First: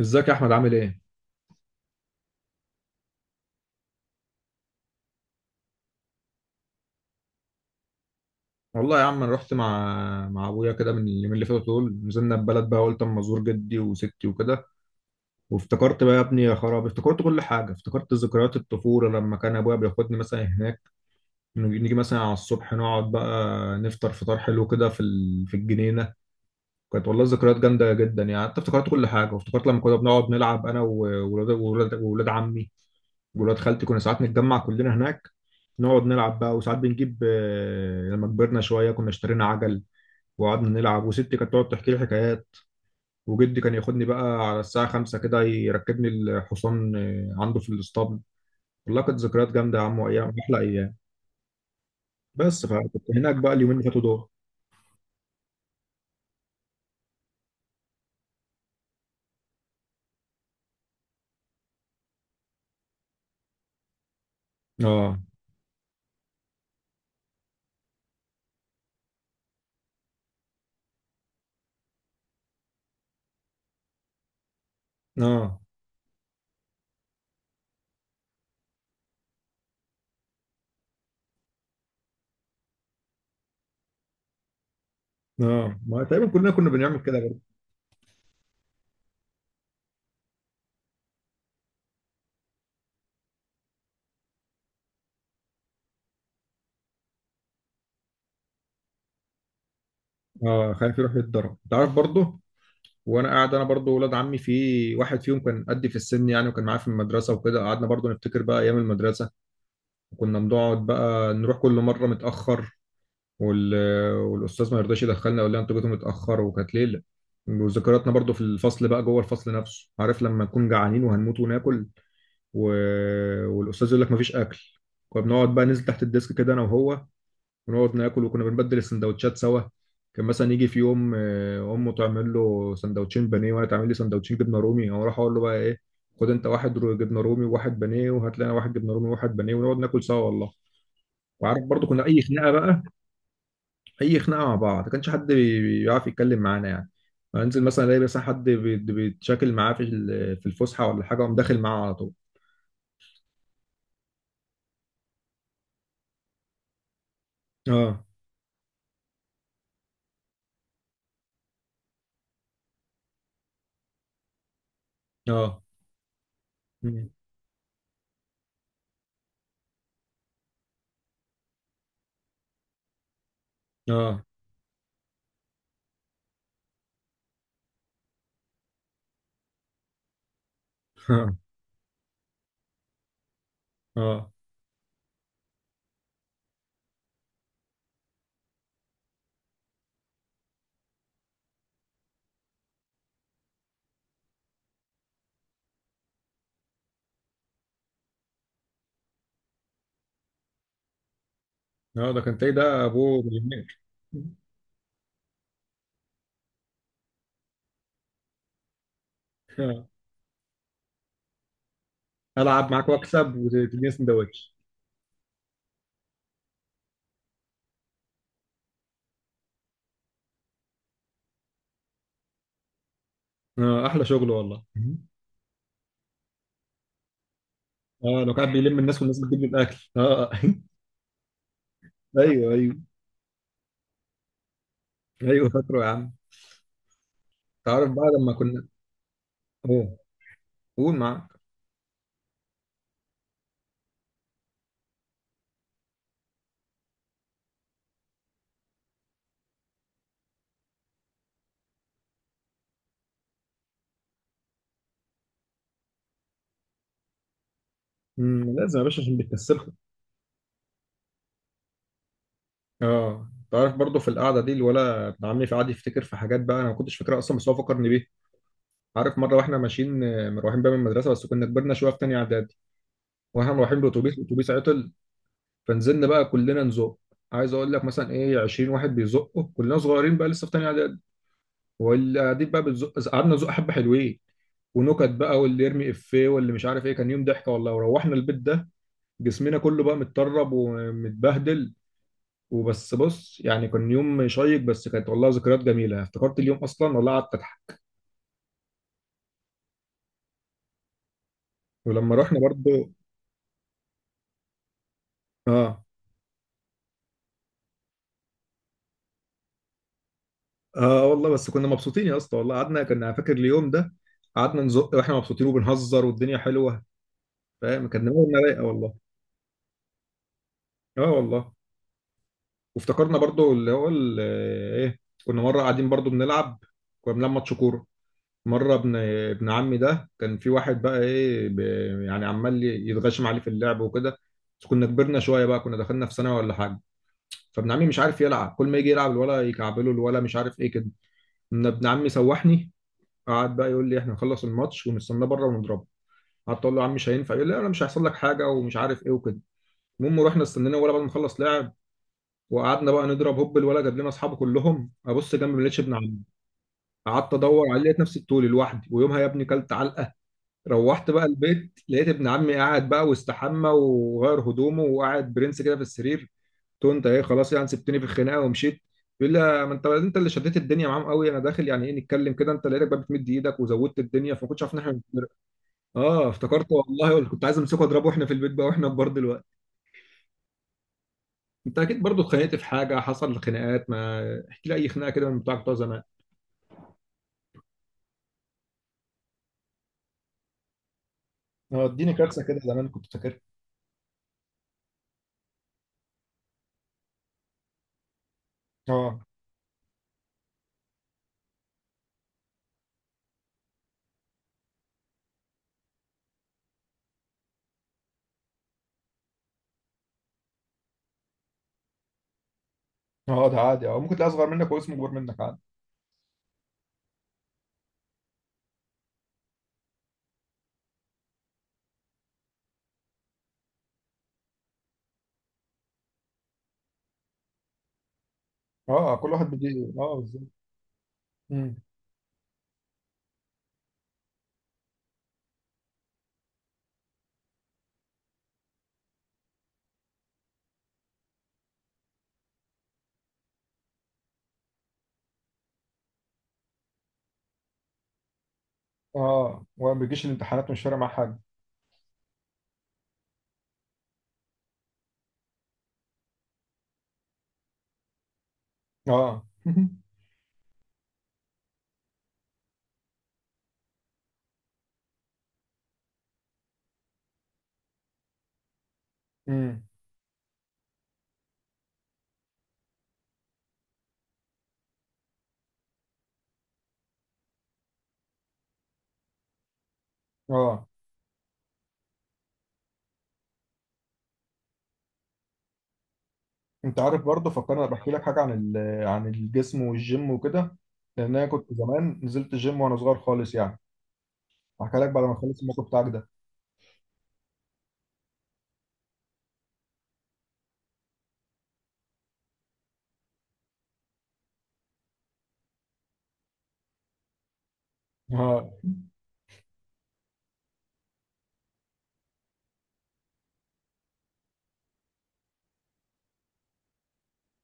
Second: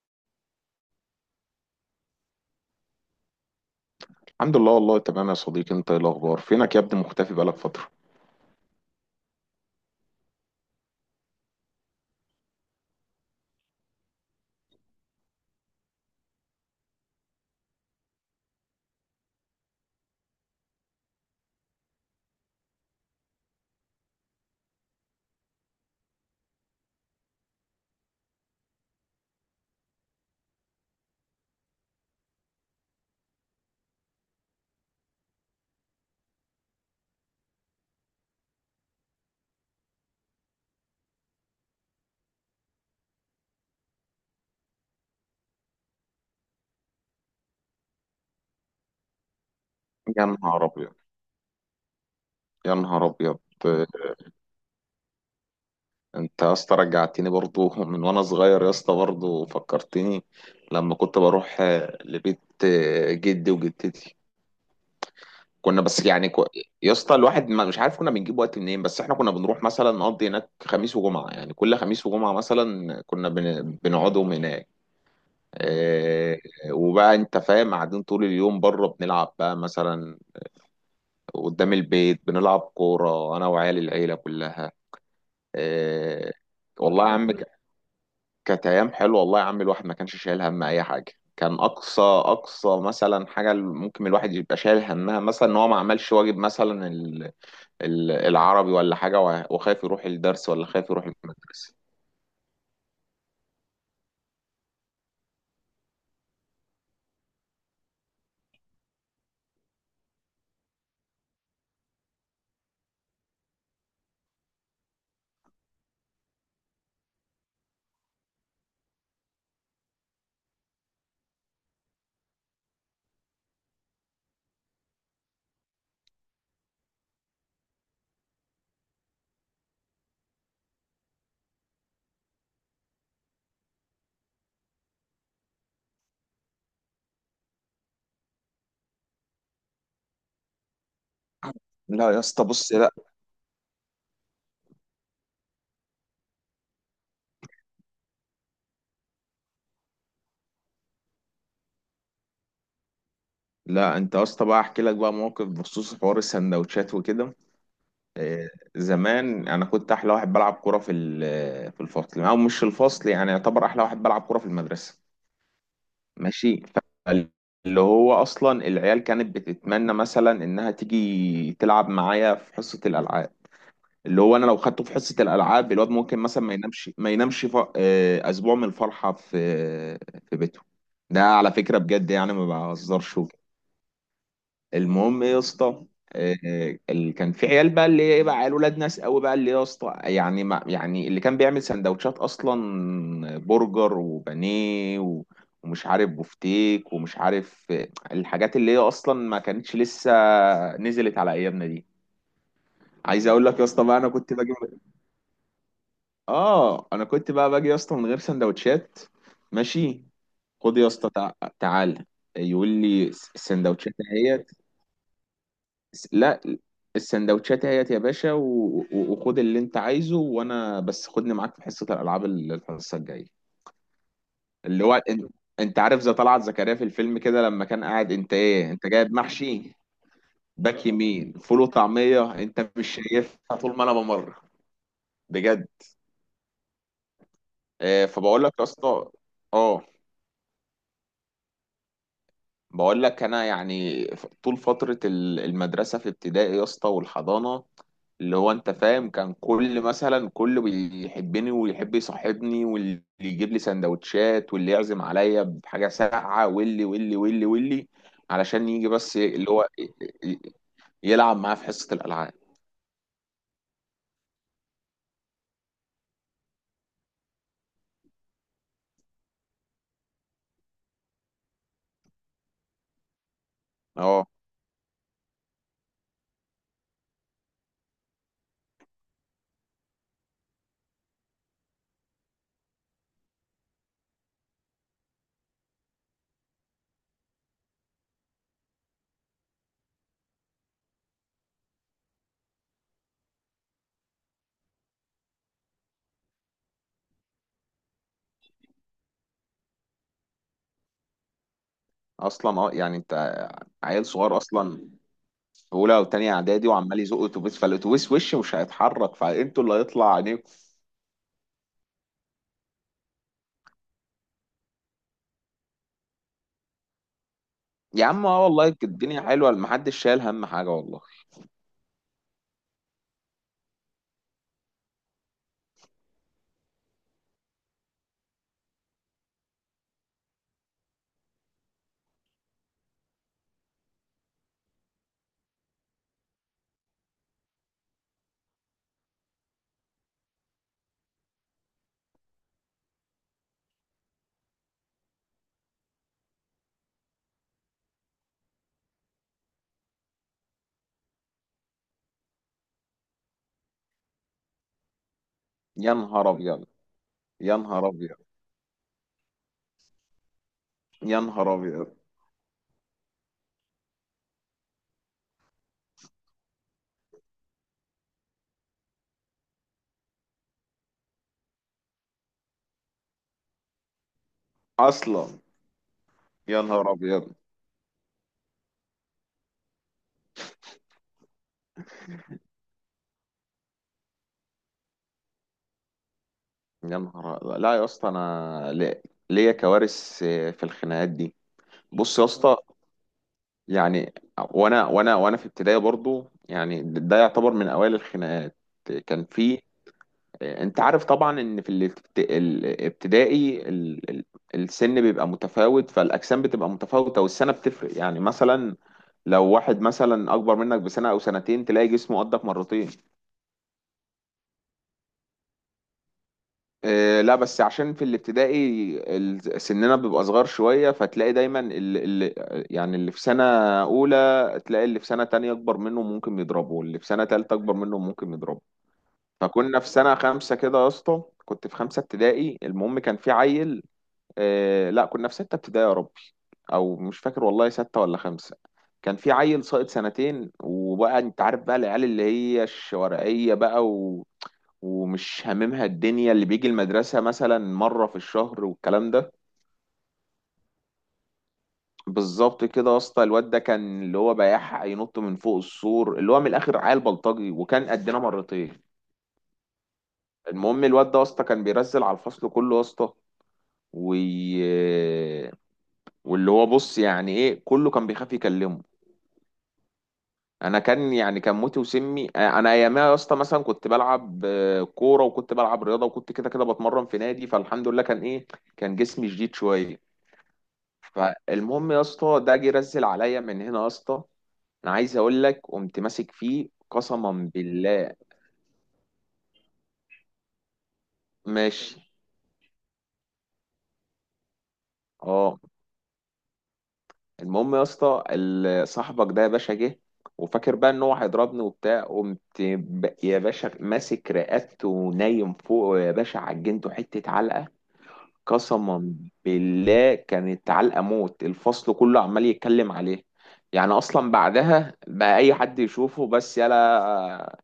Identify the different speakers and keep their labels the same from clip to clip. Speaker 1: ازيك يا احمد، عامل ايه؟
Speaker 2: الحمد لله والله تمام يا صديقي. انت ايه الاخبار؟ فينك يا ابني؟ مختفي بقالك فترة.
Speaker 1: والله يا عم، انا رحت مع ابويا كده من اليومين اللي فاتوا دول. نزلنا البلد بقى، قلت اما ازور جدي وستي وكده. وافتكرت بقى يا ابني يا خراب، افتكرت كل حاجه، افتكرت ذكريات الطفوله لما كان ابويا بياخدني مثلا هناك. نيجي مثلا على الصبح، نقعد بقى نفطر فطار حلو كده في الجنينه. كانت والله ذكريات جامده جدا يعني. حتى افتكرت كل حاجه، وافتكرت لما كنا بنقعد نلعب انا وولاد وولاد عمي وولاد خالتي. كنا ساعات نتجمع كلنا هناك نقعد نلعب بقى. وساعات بنجيب لما كبرنا شويه كنا اشترينا عجل وقعدنا نلعب. وستي كانت تقعد تحكي لي حكايات، وجدي كان ياخدني بقى على الساعة 5 كده يركبني الحصان عنده في الاسطبل. والله كانت ذكريات جامدة يا عم،
Speaker 2: يا
Speaker 1: وأيام أحلى
Speaker 2: نهار ابيض.
Speaker 1: أيام. بس
Speaker 2: يا نهار
Speaker 1: فكنت هناك
Speaker 2: ابيض.
Speaker 1: بقى اليومين اللي فاتوا دول.
Speaker 2: انت يا اسطى رجعتني برضو من وانا صغير يا اسطى، برضو فكرتني لما كنت بروح لبيت جدي وجدتي.
Speaker 1: اه.
Speaker 2: كنا بس يعني كو... يا اسطى الواحد ما مش عارف كنا بنجيب وقت منين، بس احنا كنا بنروح مثلا نقضي هناك خميس وجمعة، يعني كل خميس وجمعة مثلا كنا بنقعدهم هناك.
Speaker 1: اه.
Speaker 2: اه. وبقى انت فاهم، قاعدين طول اليوم بره بنلعب بقى مثلا قدام البيت، بنلعب كورة انا وعيال العيلة كلها.
Speaker 1: اه. ما تقريبا
Speaker 2: اه.
Speaker 1: كلنا كنا بنعمل
Speaker 2: والله يا
Speaker 1: كده
Speaker 2: عم
Speaker 1: برضه.
Speaker 2: كانت ايام حلوة والله يا عم. الواحد ما كانش شايل هم اي حاجة، كان اقصى اقصى مثلا حاجه ممكن الواحد يبقى شايل همها مثلا ان هو ما عملش واجب مثلا العربي ولا حاجة، وخايف يروح الدرس ولا
Speaker 1: اه،
Speaker 2: خايف
Speaker 1: خايف
Speaker 2: يروح
Speaker 1: يروح يتضرب، انت
Speaker 2: المدرسة.
Speaker 1: عارف برضه. وانا قاعد، انا برضه ولاد عمي في واحد فيهم كان قدي في السن يعني، وكان معايا في المدرسه وكده، قعدنا برضه نفتكر بقى ايام المدرسه. وكنا بنقعد بقى نروح كل مره متاخر، وال... والاستاذ ما يرضاش يدخلنا، يقول لنا انتوا جيتوا متاخر. وكانت ليله. وذكرياتنا برضو في الفصل بقى، جوه الفصل نفسه، عارف لما نكون جعانين وهنموت وناكل و... والاستاذ يقول لك مفيش اكل. كنا بنقعد بقى ننزل تحت الديسك كده انا وهو، ونقعد ناكل. وكنا بنبدل السندوتشات سوا. كان مثلا يجي في يوم امه تعمل له سندوتشين بانيه، وانا تعمل لي سندوتشين جبنه رومي. او اروح اقول له بقى: ايه، خد انت واحد جبنه رومي وواحد بانيه، وهات لنا واحد جبنه رومي وواحد بانيه، ونقعد ناكل سوا والله. وعارف برضو كنا
Speaker 2: لا يا
Speaker 1: اي
Speaker 2: اسطى،
Speaker 1: خناقه
Speaker 2: بص،
Speaker 1: بقى،
Speaker 2: لا.
Speaker 1: اي خناقه مع بعض، ما كانش حد بيعرف يتكلم معانا يعني. انزل مثلا الاقي مثلا حد بيتشاكل معاه في في الفسحه ولا حاجه، اقوم داخل معاه على طول.
Speaker 2: لا انت يا اسطى بقى احكي لك بقى موقف بخصوص حوار السندوتشات وكده.
Speaker 1: اه.
Speaker 2: آه، زمان انا كنت احلى واحد بلعب كوره في في الفصل، او مش في الفصل، يعني يعتبر احلى واحد بلعب كوره في المدرسه.
Speaker 1: اه.
Speaker 2: ماشي.
Speaker 1: مم.
Speaker 2: اللي هو اصلا العيال كانت بتتمنى مثلا انها تيجي تلعب معايا في حصه الالعاب. اللي
Speaker 1: اه.
Speaker 2: هو انا لو خدته في حصه الالعاب الواد ممكن مثلا ما ينامش ف... آه، اسبوع من الفرحه في في بيته. ده
Speaker 1: اه.
Speaker 2: على فكره بجد يعني ما بهزرش وكده.
Speaker 1: اه.
Speaker 2: المهم إيه يا اسطى؟ اللي كان في عيال بقى، اللي ايه بقى، عيال ولاد ناس قوي بقى، اللي يا اسطى يعني ما يعني اللي كان بيعمل سندوتشات اصلا برجر وبانيه و... ومش عارف بفتيك، ومش عارف الحاجات اللي هي اصلا ما كانتش لسه نزلت على ايامنا دي.
Speaker 1: ده كان تلاقي ده ابوه
Speaker 2: عايز اقول لك يا
Speaker 1: مليونير.
Speaker 2: اسطى بقى، انا كنت باجي. اه انا كنت بقى باجي يا اسطى من غير سندوتشات.
Speaker 1: آه.
Speaker 2: ماشي. خد يا اسطى، تعال، يقول
Speaker 1: العب معاك
Speaker 2: لي
Speaker 1: واكسب وتديني
Speaker 2: السندوتشات اهيت.
Speaker 1: سندوتش.
Speaker 2: لا، السندوتشات اهيت يا باشا، وخد اللي انت عايزه، وانا بس خدني معاك في حصه الالعاب الحصه الجايه.
Speaker 1: اه، احلى شغل والله.
Speaker 2: اللي هو
Speaker 1: مم.
Speaker 2: انت, انت عارف زي طلعت زكريا في الفيلم كده لما كان قاعد
Speaker 1: اه،
Speaker 2: انت
Speaker 1: لو كان
Speaker 2: ايه
Speaker 1: بيلم
Speaker 2: انت
Speaker 1: الناس
Speaker 2: جايب
Speaker 1: والناس بتجيب له
Speaker 2: محشي،
Speaker 1: الاكل. اه
Speaker 2: باك يمين فول وطعميه،
Speaker 1: ايوه
Speaker 2: انت
Speaker 1: ايوه.
Speaker 2: مش شايفها طول ما انا بمر.
Speaker 1: ايوه
Speaker 2: بجد.
Speaker 1: فاكره يا عم. تعرف بقى
Speaker 2: آه،
Speaker 1: لما
Speaker 2: فبقول لك يا
Speaker 1: كنا.
Speaker 2: اسطى، اه
Speaker 1: اوه. قول معاك.
Speaker 2: بقول لك انا يعني طول فتره المدرسه في ابتدائي يا اسطى والحضانه، اللي هو انت فاهم كان كل مثلا كله بيحبني ويحب يصاحبني واللي يجيب لي سندوتشات واللي يعزم عليا بحاجه ساقعه، واللي واللي واللي واللي،
Speaker 1: مم،
Speaker 2: علشان
Speaker 1: لازم يا
Speaker 2: يجي
Speaker 1: باشا
Speaker 2: بس
Speaker 1: عشان
Speaker 2: ي- اللي هو
Speaker 1: بتكسبكم.
Speaker 2: ي- ي- يلعب معاه في حصه الالعاب.
Speaker 1: اه، تعرف برضه في القعده دي الولا ابن عمي في قعد يفتكر في حاجات بقى انا ما كنتش فاكرها اصلا، بس هو فكرني بيها. عارف مره واحنا ماشيين مروحين بقى من المدرسه، بس كنا كبرنا شويه، في تانيه اعدادي، واحنا مروحين بالاتوبيس،
Speaker 2: اه.
Speaker 1: الاتوبيس عطل. فنزلنا بقى كلنا نزق. عايز اقول لك مثلا ايه، 20 واحد بيزقوا، كلنا صغيرين بقى لسه في تانيه اعدادي. واللي قاعدين بقى بتزق، قعدنا نزق حبه حلوين، ونكت بقى، واللي يرمي افيه واللي مش عارف ايه. كان يوم ضحكه والله. وروحنا البيت ده جسمنا كله بقى متطرب ومتبهدل. وبس بص، يعني كان يوم شيق. بس كانت والله ذكريات جميله، افتكرت اليوم اصلا والله قعدت اضحك. ولما رحنا
Speaker 2: اصلا اه
Speaker 1: برضو.
Speaker 2: يعني انت عيل صغير اصلا في
Speaker 1: اه.
Speaker 2: اولى او تانية اعدادي وعمال يزق اتوبيس فالاتوبيس وش مش هيتحرك فانتوا اللي هيطلع
Speaker 1: اه والله، بس كنا مبسوطين يا اسطى والله. قعدنا، كنا فاكر اليوم ده، قعدنا نزق واحنا مبسوطين وبنهزر والدنيا حلوه. فاهم
Speaker 2: يا
Speaker 1: كان
Speaker 2: عم
Speaker 1: دماغنا
Speaker 2: اه
Speaker 1: رايقه
Speaker 2: والله كانت
Speaker 1: والله.
Speaker 2: الدنيا حلوه محدش شايل هم حاجه والله
Speaker 1: اه والله. وافتكرنا برضو اللي هو ايه، كنا مره قاعدين برضو بنلعب، كنا بنلعب ماتش كوره. مره ابن عمي ده كان في واحد بقى ايه يعني عمال يتغشم عليه في اللعب وكده. بس كنا كبرنا شويه بقى، كنا دخلنا في ثانوي ولا حاجه. فابن عمي مش عارف يلعب، كل ما يجي يلعب الولا يكعبله، الولا مش عارف ايه كده. إن ابن عمي سوحني. قعد بقى يقول لي احنا هنخلص الماتش ونستناه بره ونضربه. قعدت اقول له: يا عم مش هينفع. يقول لي انا مش هيحصل لك حاجه ومش عارف ايه وكده. المهم رحنا استنينا الولا بعد ما خلص لعب، وقعدنا بقى نضرب. هوب، الولا جاب لنا اصحابه كلهم. ابص جنبي ما لقيتش
Speaker 2: يا
Speaker 1: ابن عمي.
Speaker 2: نهار ابيض
Speaker 1: قعدت
Speaker 2: يا
Speaker 1: ادور عليه،
Speaker 2: نهار
Speaker 1: لقيت
Speaker 2: ابيض
Speaker 1: نفسي الطول لوحدي. ويومها يا ابني كلت علقه. روحت
Speaker 2: يا
Speaker 1: بقى
Speaker 2: نهار
Speaker 1: البيت
Speaker 2: ابيض
Speaker 1: لقيت ابن عمي قاعد بقى واستحمى وغير هدومه وقاعد برنس كده في السرير. قلت له انت ايه، خلاص يعني سبتني في الخناقه ومشيت؟ بيقول لي: ما انت انت اللي شديت الدنيا معاهم قوي، انا داخل يعني ايه نتكلم كده، انت لقيتك بقى بتمد ايدك وزودت الدنيا، فما كنتش عارف ان احنا بنتفرق.
Speaker 2: اصلا
Speaker 1: اه
Speaker 2: يا
Speaker 1: افتكرت
Speaker 2: نهار
Speaker 1: والله، ولا
Speaker 2: ابيض
Speaker 1: كنت عايز امسكه اضربه واحنا في البيت بقى واحنا كبار دلوقتي. انت اكيد برضو اتخانقت في حاجه، حصل خناقات ما. احكي لي اي خناقه كده من بتوعك بتوع زمان.
Speaker 2: يا نهار أبيض. لا يا اسطى انا لي- ليا كوارث في الخناقات دي
Speaker 1: اه، اديني
Speaker 2: بص يا
Speaker 1: كارثه
Speaker 2: اسطى
Speaker 1: كده زمان كنت فاكرها.
Speaker 2: يعني وانا وانا وانا في ابتدائي برضو يعني ده يعتبر من اوائل الخناقات
Speaker 1: اه.
Speaker 2: كان في انت عارف طبعا ان في الابت- الابتدائي ال- ال- السن بيبقى متفاوت فالاجسام بتبقى متفاوته والسنه بتفرق يعني مثلا لو واحد مثلا اكبر منك بسنه او سنتين تلاقي جسمه قدك مرتين
Speaker 1: اه، ده عادي. اه ممكن تلاقي اصغر منك واسمه اكبر منك عادي.
Speaker 2: اه لا بس عشان في الابتدائي ال- سننا بيبقى صغار شويه فتلاقي دايما اللي يعني اللي في سنه اولى تلاقي اللي في سنه تانية اكبر منه ممكن يضربه واللي في سنه تالتة اكبر منه ممكن يضربه
Speaker 1: اه، كل واحد
Speaker 2: فكنا في
Speaker 1: بيجي. اه،
Speaker 2: سنه خمسه
Speaker 1: بالظبط.
Speaker 2: كده يا اسطى كنت
Speaker 1: امم.
Speaker 2: في خمسه ابتدائي المهم كان في عيل آه لا كنا في ستة ابتدائي يا ربي او مش فاكر والله ستة ولا خمسة كان في عيل ساقط سنتين وبقى انت عارف بقى العيال اللي هي الشوارعية بقى و... ومش هاممها الدنيا اللي بيجي المدرسة مثلا مرة في الشهر والكلام ده
Speaker 1: اه، وما بيجيش الامتحانات مش فارق معاه حاجه.
Speaker 2: بالظبط كده يا اسطى الواد ده كان اللي هو بيحق ينط من فوق السور اللي هو من الاخر عيل بلطجي وكان قدنا مرتين
Speaker 1: اه
Speaker 2: المهم الواد ده يا اسطى كان بيرزل على الفصل كله يا اسطى وي... واللي هو بص يعني ايه كله كان بيخاف يكلمه
Speaker 1: امم.
Speaker 2: انا كان يعني كان موتي وسمي آه، انا ايامها يا اسطى مثلا كنت بلعب آه، كوره وكنت بلعب رياضه وكنت كده كده بتمرن في نادي فالحمد لله كان ايه كان جسمي شديد شويه
Speaker 1: اه،
Speaker 2: فالمهم يا اسطى ده جه رزل عليا من هنا يا اسطى انا عايز اقول لك قمت ماسك فيه
Speaker 1: انت عارف
Speaker 2: قسما
Speaker 1: برضه فكرني انا بحكي
Speaker 2: بالله
Speaker 1: لك حاجه عن عن الجسم والجيم وكده. لان انا كنت
Speaker 2: ماشي
Speaker 1: زمان نزلت الجيم وانا صغير خالص يعني. هحكي لك بعد ما اخلص
Speaker 2: اه
Speaker 1: الموقف بتاعك ده.
Speaker 2: المهم يا اسطى ال- صاحبك ده يا باشا جه وفاكر بقى ان هو هيضربني وبتاع قمت ب- يا باشا ماسك رقبته ونايم فوق يا باشا عجنته حته علقه
Speaker 1: اه.
Speaker 2: قسما بالله كانت علقة موت الفصل كله عمال يتكلم عليه يعني اصلا بعدها بقى اي حد يشوفه بس يلا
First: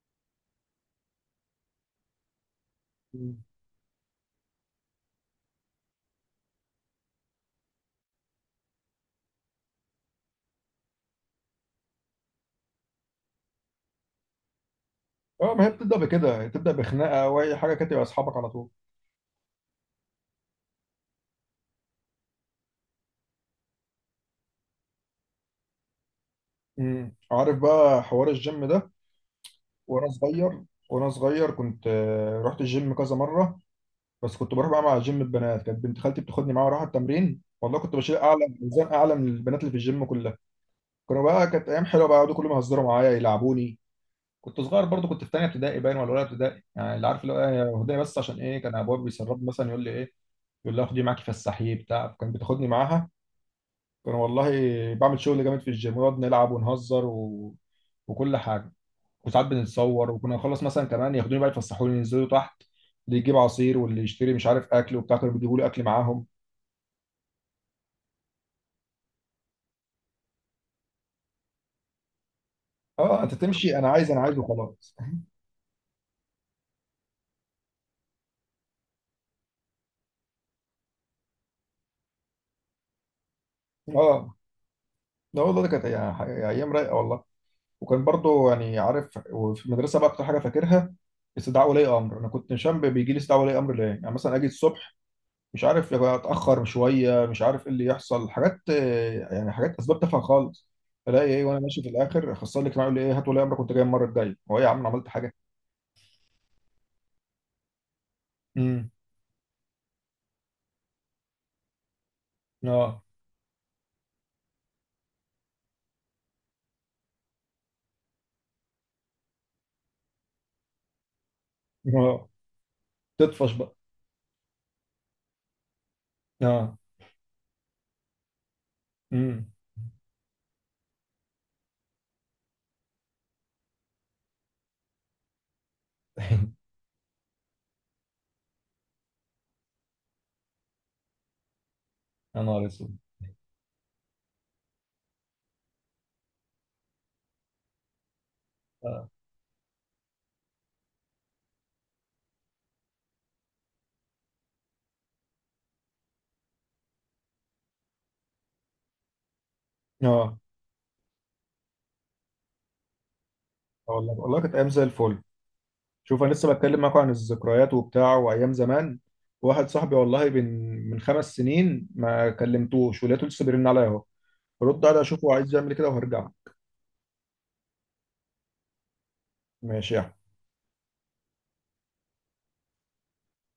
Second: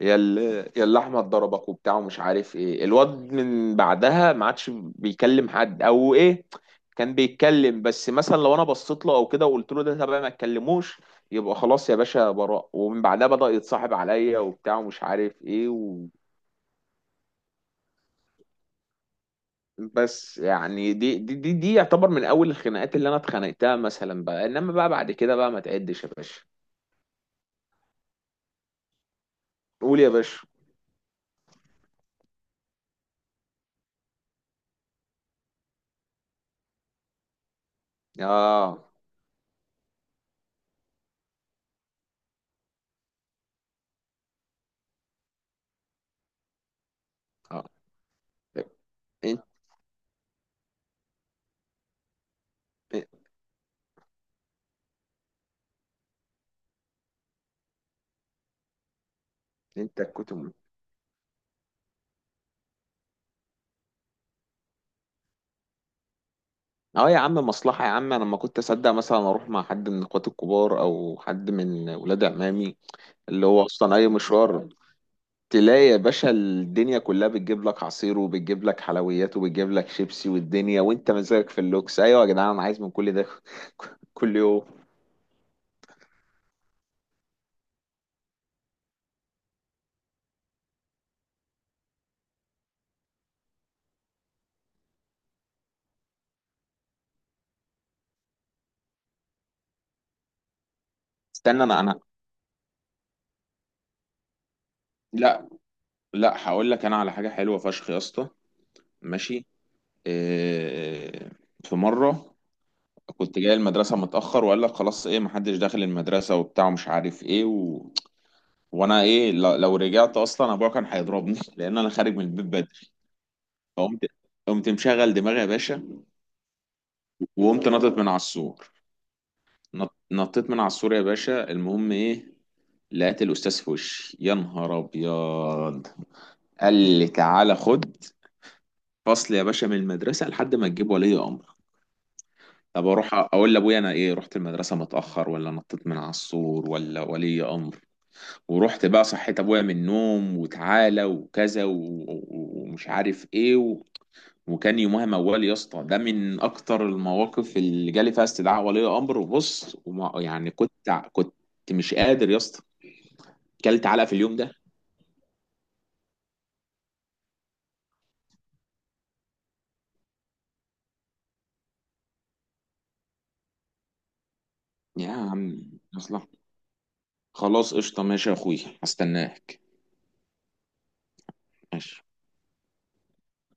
Speaker 2: يا ال- يا اللي احمد ضربك وبتاع ومش عارف ايه الواد من بعدها ما عادش بيكلم حد او ايه كان بيتكلم بس مثلا لو انا بصيت له او كده وقلت له ده تبقى ما تكلموش يبقى خلاص يا باشا براء ومن بعدها بدأ يتصاحب عليا وبتاع ومش عارف
Speaker 1: اه، ما
Speaker 2: ايه
Speaker 1: هي بتبدا بكده، تبدا بخناقه او اي حاجه كده يبقى اصحابك على طول.
Speaker 2: بس يعني دي دي دي, دي يعتبر من اول الخناقات اللي انا اتخانقتها مثلا بقى انما بقى بعد كده بقى ما تعدش يا باشا
Speaker 1: امم. عارف بقى حوار الجيم ده،
Speaker 2: قول
Speaker 1: وانا
Speaker 2: يا باشا
Speaker 1: صغير وانا صغير كنت رحت الجيم كذا مره. بس كنت بروح بقى مع جيم البنات، كانت بنت خالتي بتاخدني معاها اروح التمرين. والله كنت بشيل اعلى
Speaker 2: اه
Speaker 1: ميزان اعلى من البنات اللي في الجيم كلها. كانوا بقى كانت ايام حلوه بقى، يقعدوا كل ما يهزروا معايا يلعبوني. كنت صغير برضو كنت في تانية ابتدائي باين ولا اولى ابتدائي يعني، اللي عارف اللي هو
Speaker 2: اه
Speaker 1: هديه. بس عشان ايه كان ابويا
Speaker 2: انت
Speaker 1: بيسرب مثلا يقول لي ايه، يقول لي خدي معاكي فسحيه بتاع، كان بتاخدني معاها. كان والله بعمل شغل جامد في الجيم، ونقعد نلعب ونهزر وكل حاجه. وساعات
Speaker 2: انت
Speaker 1: بنتصور.
Speaker 2: كنت
Speaker 1: وكنا
Speaker 2: م-
Speaker 1: نخلص مثلا كمان، ياخدوني بقى يفسحوني، ينزلوا تحت اللي يجيب عصير واللي يشتري مش عارف اكل وبتاع، كانوا بيجيبوا لي اكل معاهم.
Speaker 2: اه يا عم مصلحة يا عم. انا لما كنت اصدق مثلا اروح مع حد من اخواتي الكبار او حد من ولاد عمامي،
Speaker 1: اه، انت
Speaker 2: اللي هو
Speaker 1: تمشي انا
Speaker 2: اصلا اي
Speaker 1: عايز انا عايز
Speaker 2: مشوار
Speaker 1: وخلاص.
Speaker 2: تلاقي يا باشا الدنيا كلها بتجيب لك عصير، وبتجيب لك حلويات، وبتجيب لك شيبسي، والدنيا وانت مزاجك في اللوكس. ايوه يا جدعان انا عايز من كل ده
Speaker 1: اه
Speaker 2: كل يوم.
Speaker 1: لا والله، ده كانت يعني ايام رايقه والله. وكان برضو يعني عارف، وفي المدرسه بقى اكتر حاجه فاكرها استدعاء ولي امر. انا كنت نشان بيجي لي استدعاء ولي امر ليه. يعني مثلا اجي الصبح، مش عارف يبقى اتاخر شويه، مش عارف ايه اللي يحصل، حاجات يعني حاجات اسباب تافهه خالص. الاقي ايه وانا
Speaker 2: استنى، انا
Speaker 1: ماشي في
Speaker 2: انا
Speaker 1: الاخر اخصائي الاجتماعي يقول لي: ايه، هات ولي امرك كنت جاي المره الجايه. هو ايه يا عم، أنا عملت حاجه؟
Speaker 2: لا لا، هقول لك انا على حاجه حلوه فشخ يا اسطى.
Speaker 1: امم.
Speaker 2: ماشي. إيه. في مره
Speaker 1: اه
Speaker 2: كنت جاي المدرسه متاخر، وقال لك خلاص ايه محدش داخل المدرسه وبتاع ومش عارف ايه، و... وانا ايه، لو رجعت اصلا ابويا كان هيضربني لان انا خارج من
Speaker 1: اه،
Speaker 2: البيت بدري.
Speaker 1: تطفش بقى.
Speaker 2: فقمت، قمت مشغل دماغي يا باشا،
Speaker 1: اه.
Speaker 2: وقمت نطت من على السور.
Speaker 1: امم.
Speaker 2: نطيت من على السور يا باشا. المهم ايه، لقيت الاستاذ في وشي، يا نهار ابيض. قال لي تعالى خد فصل يا باشا من المدرسه لحد ما تجيب ولي امر.
Speaker 1: يا نهار
Speaker 2: طب
Speaker 1: اسود.
Speaker 2: اروح اقول لابويا انا ايه، رحت المدرسه متاخر، ولا نطيت من على السور، ولا ولي امر؟ ورحت بقى
Speaker 1: اه.
Speaker 2: صحيت ابويا من النوم وتعالى وكذا ومش عارف ايه و... وكان يومها موال يا اسطى، ده من اكتر المواقف اللي جالي فيها استدعاء ولي امر، وبص وما
Speaker 1: اه.
Speaker 2: يعني كنت مش قادر يا اسطى. كلت علقه
Speaker 1: والله
Speaker 2: في اليوم
Speaker 1: والله
Speaker 2: ده.
Speaker 1: كانت ايام زي الفل. شوف انا لسه بتكلم معاكم عن الذكريات وبتاع وايام زمان. واحد صاحبي والله من 5 سنين ما كلمتوش، ولقيته لسه بيرن عليا اهو. رد عليه
Speaker 2: يا
Speaker 1: اشوفه عايز
Speaker 2: عم
Speaker 1: يعمل كده
Speaker 2: اصلا،
Speaker 1: وهرجع.
Speaker 2: خلاص قشطه ماشي يا اخويا، هستناك.
Speaker 1: ماشي يا
Speaker 2: ماشي.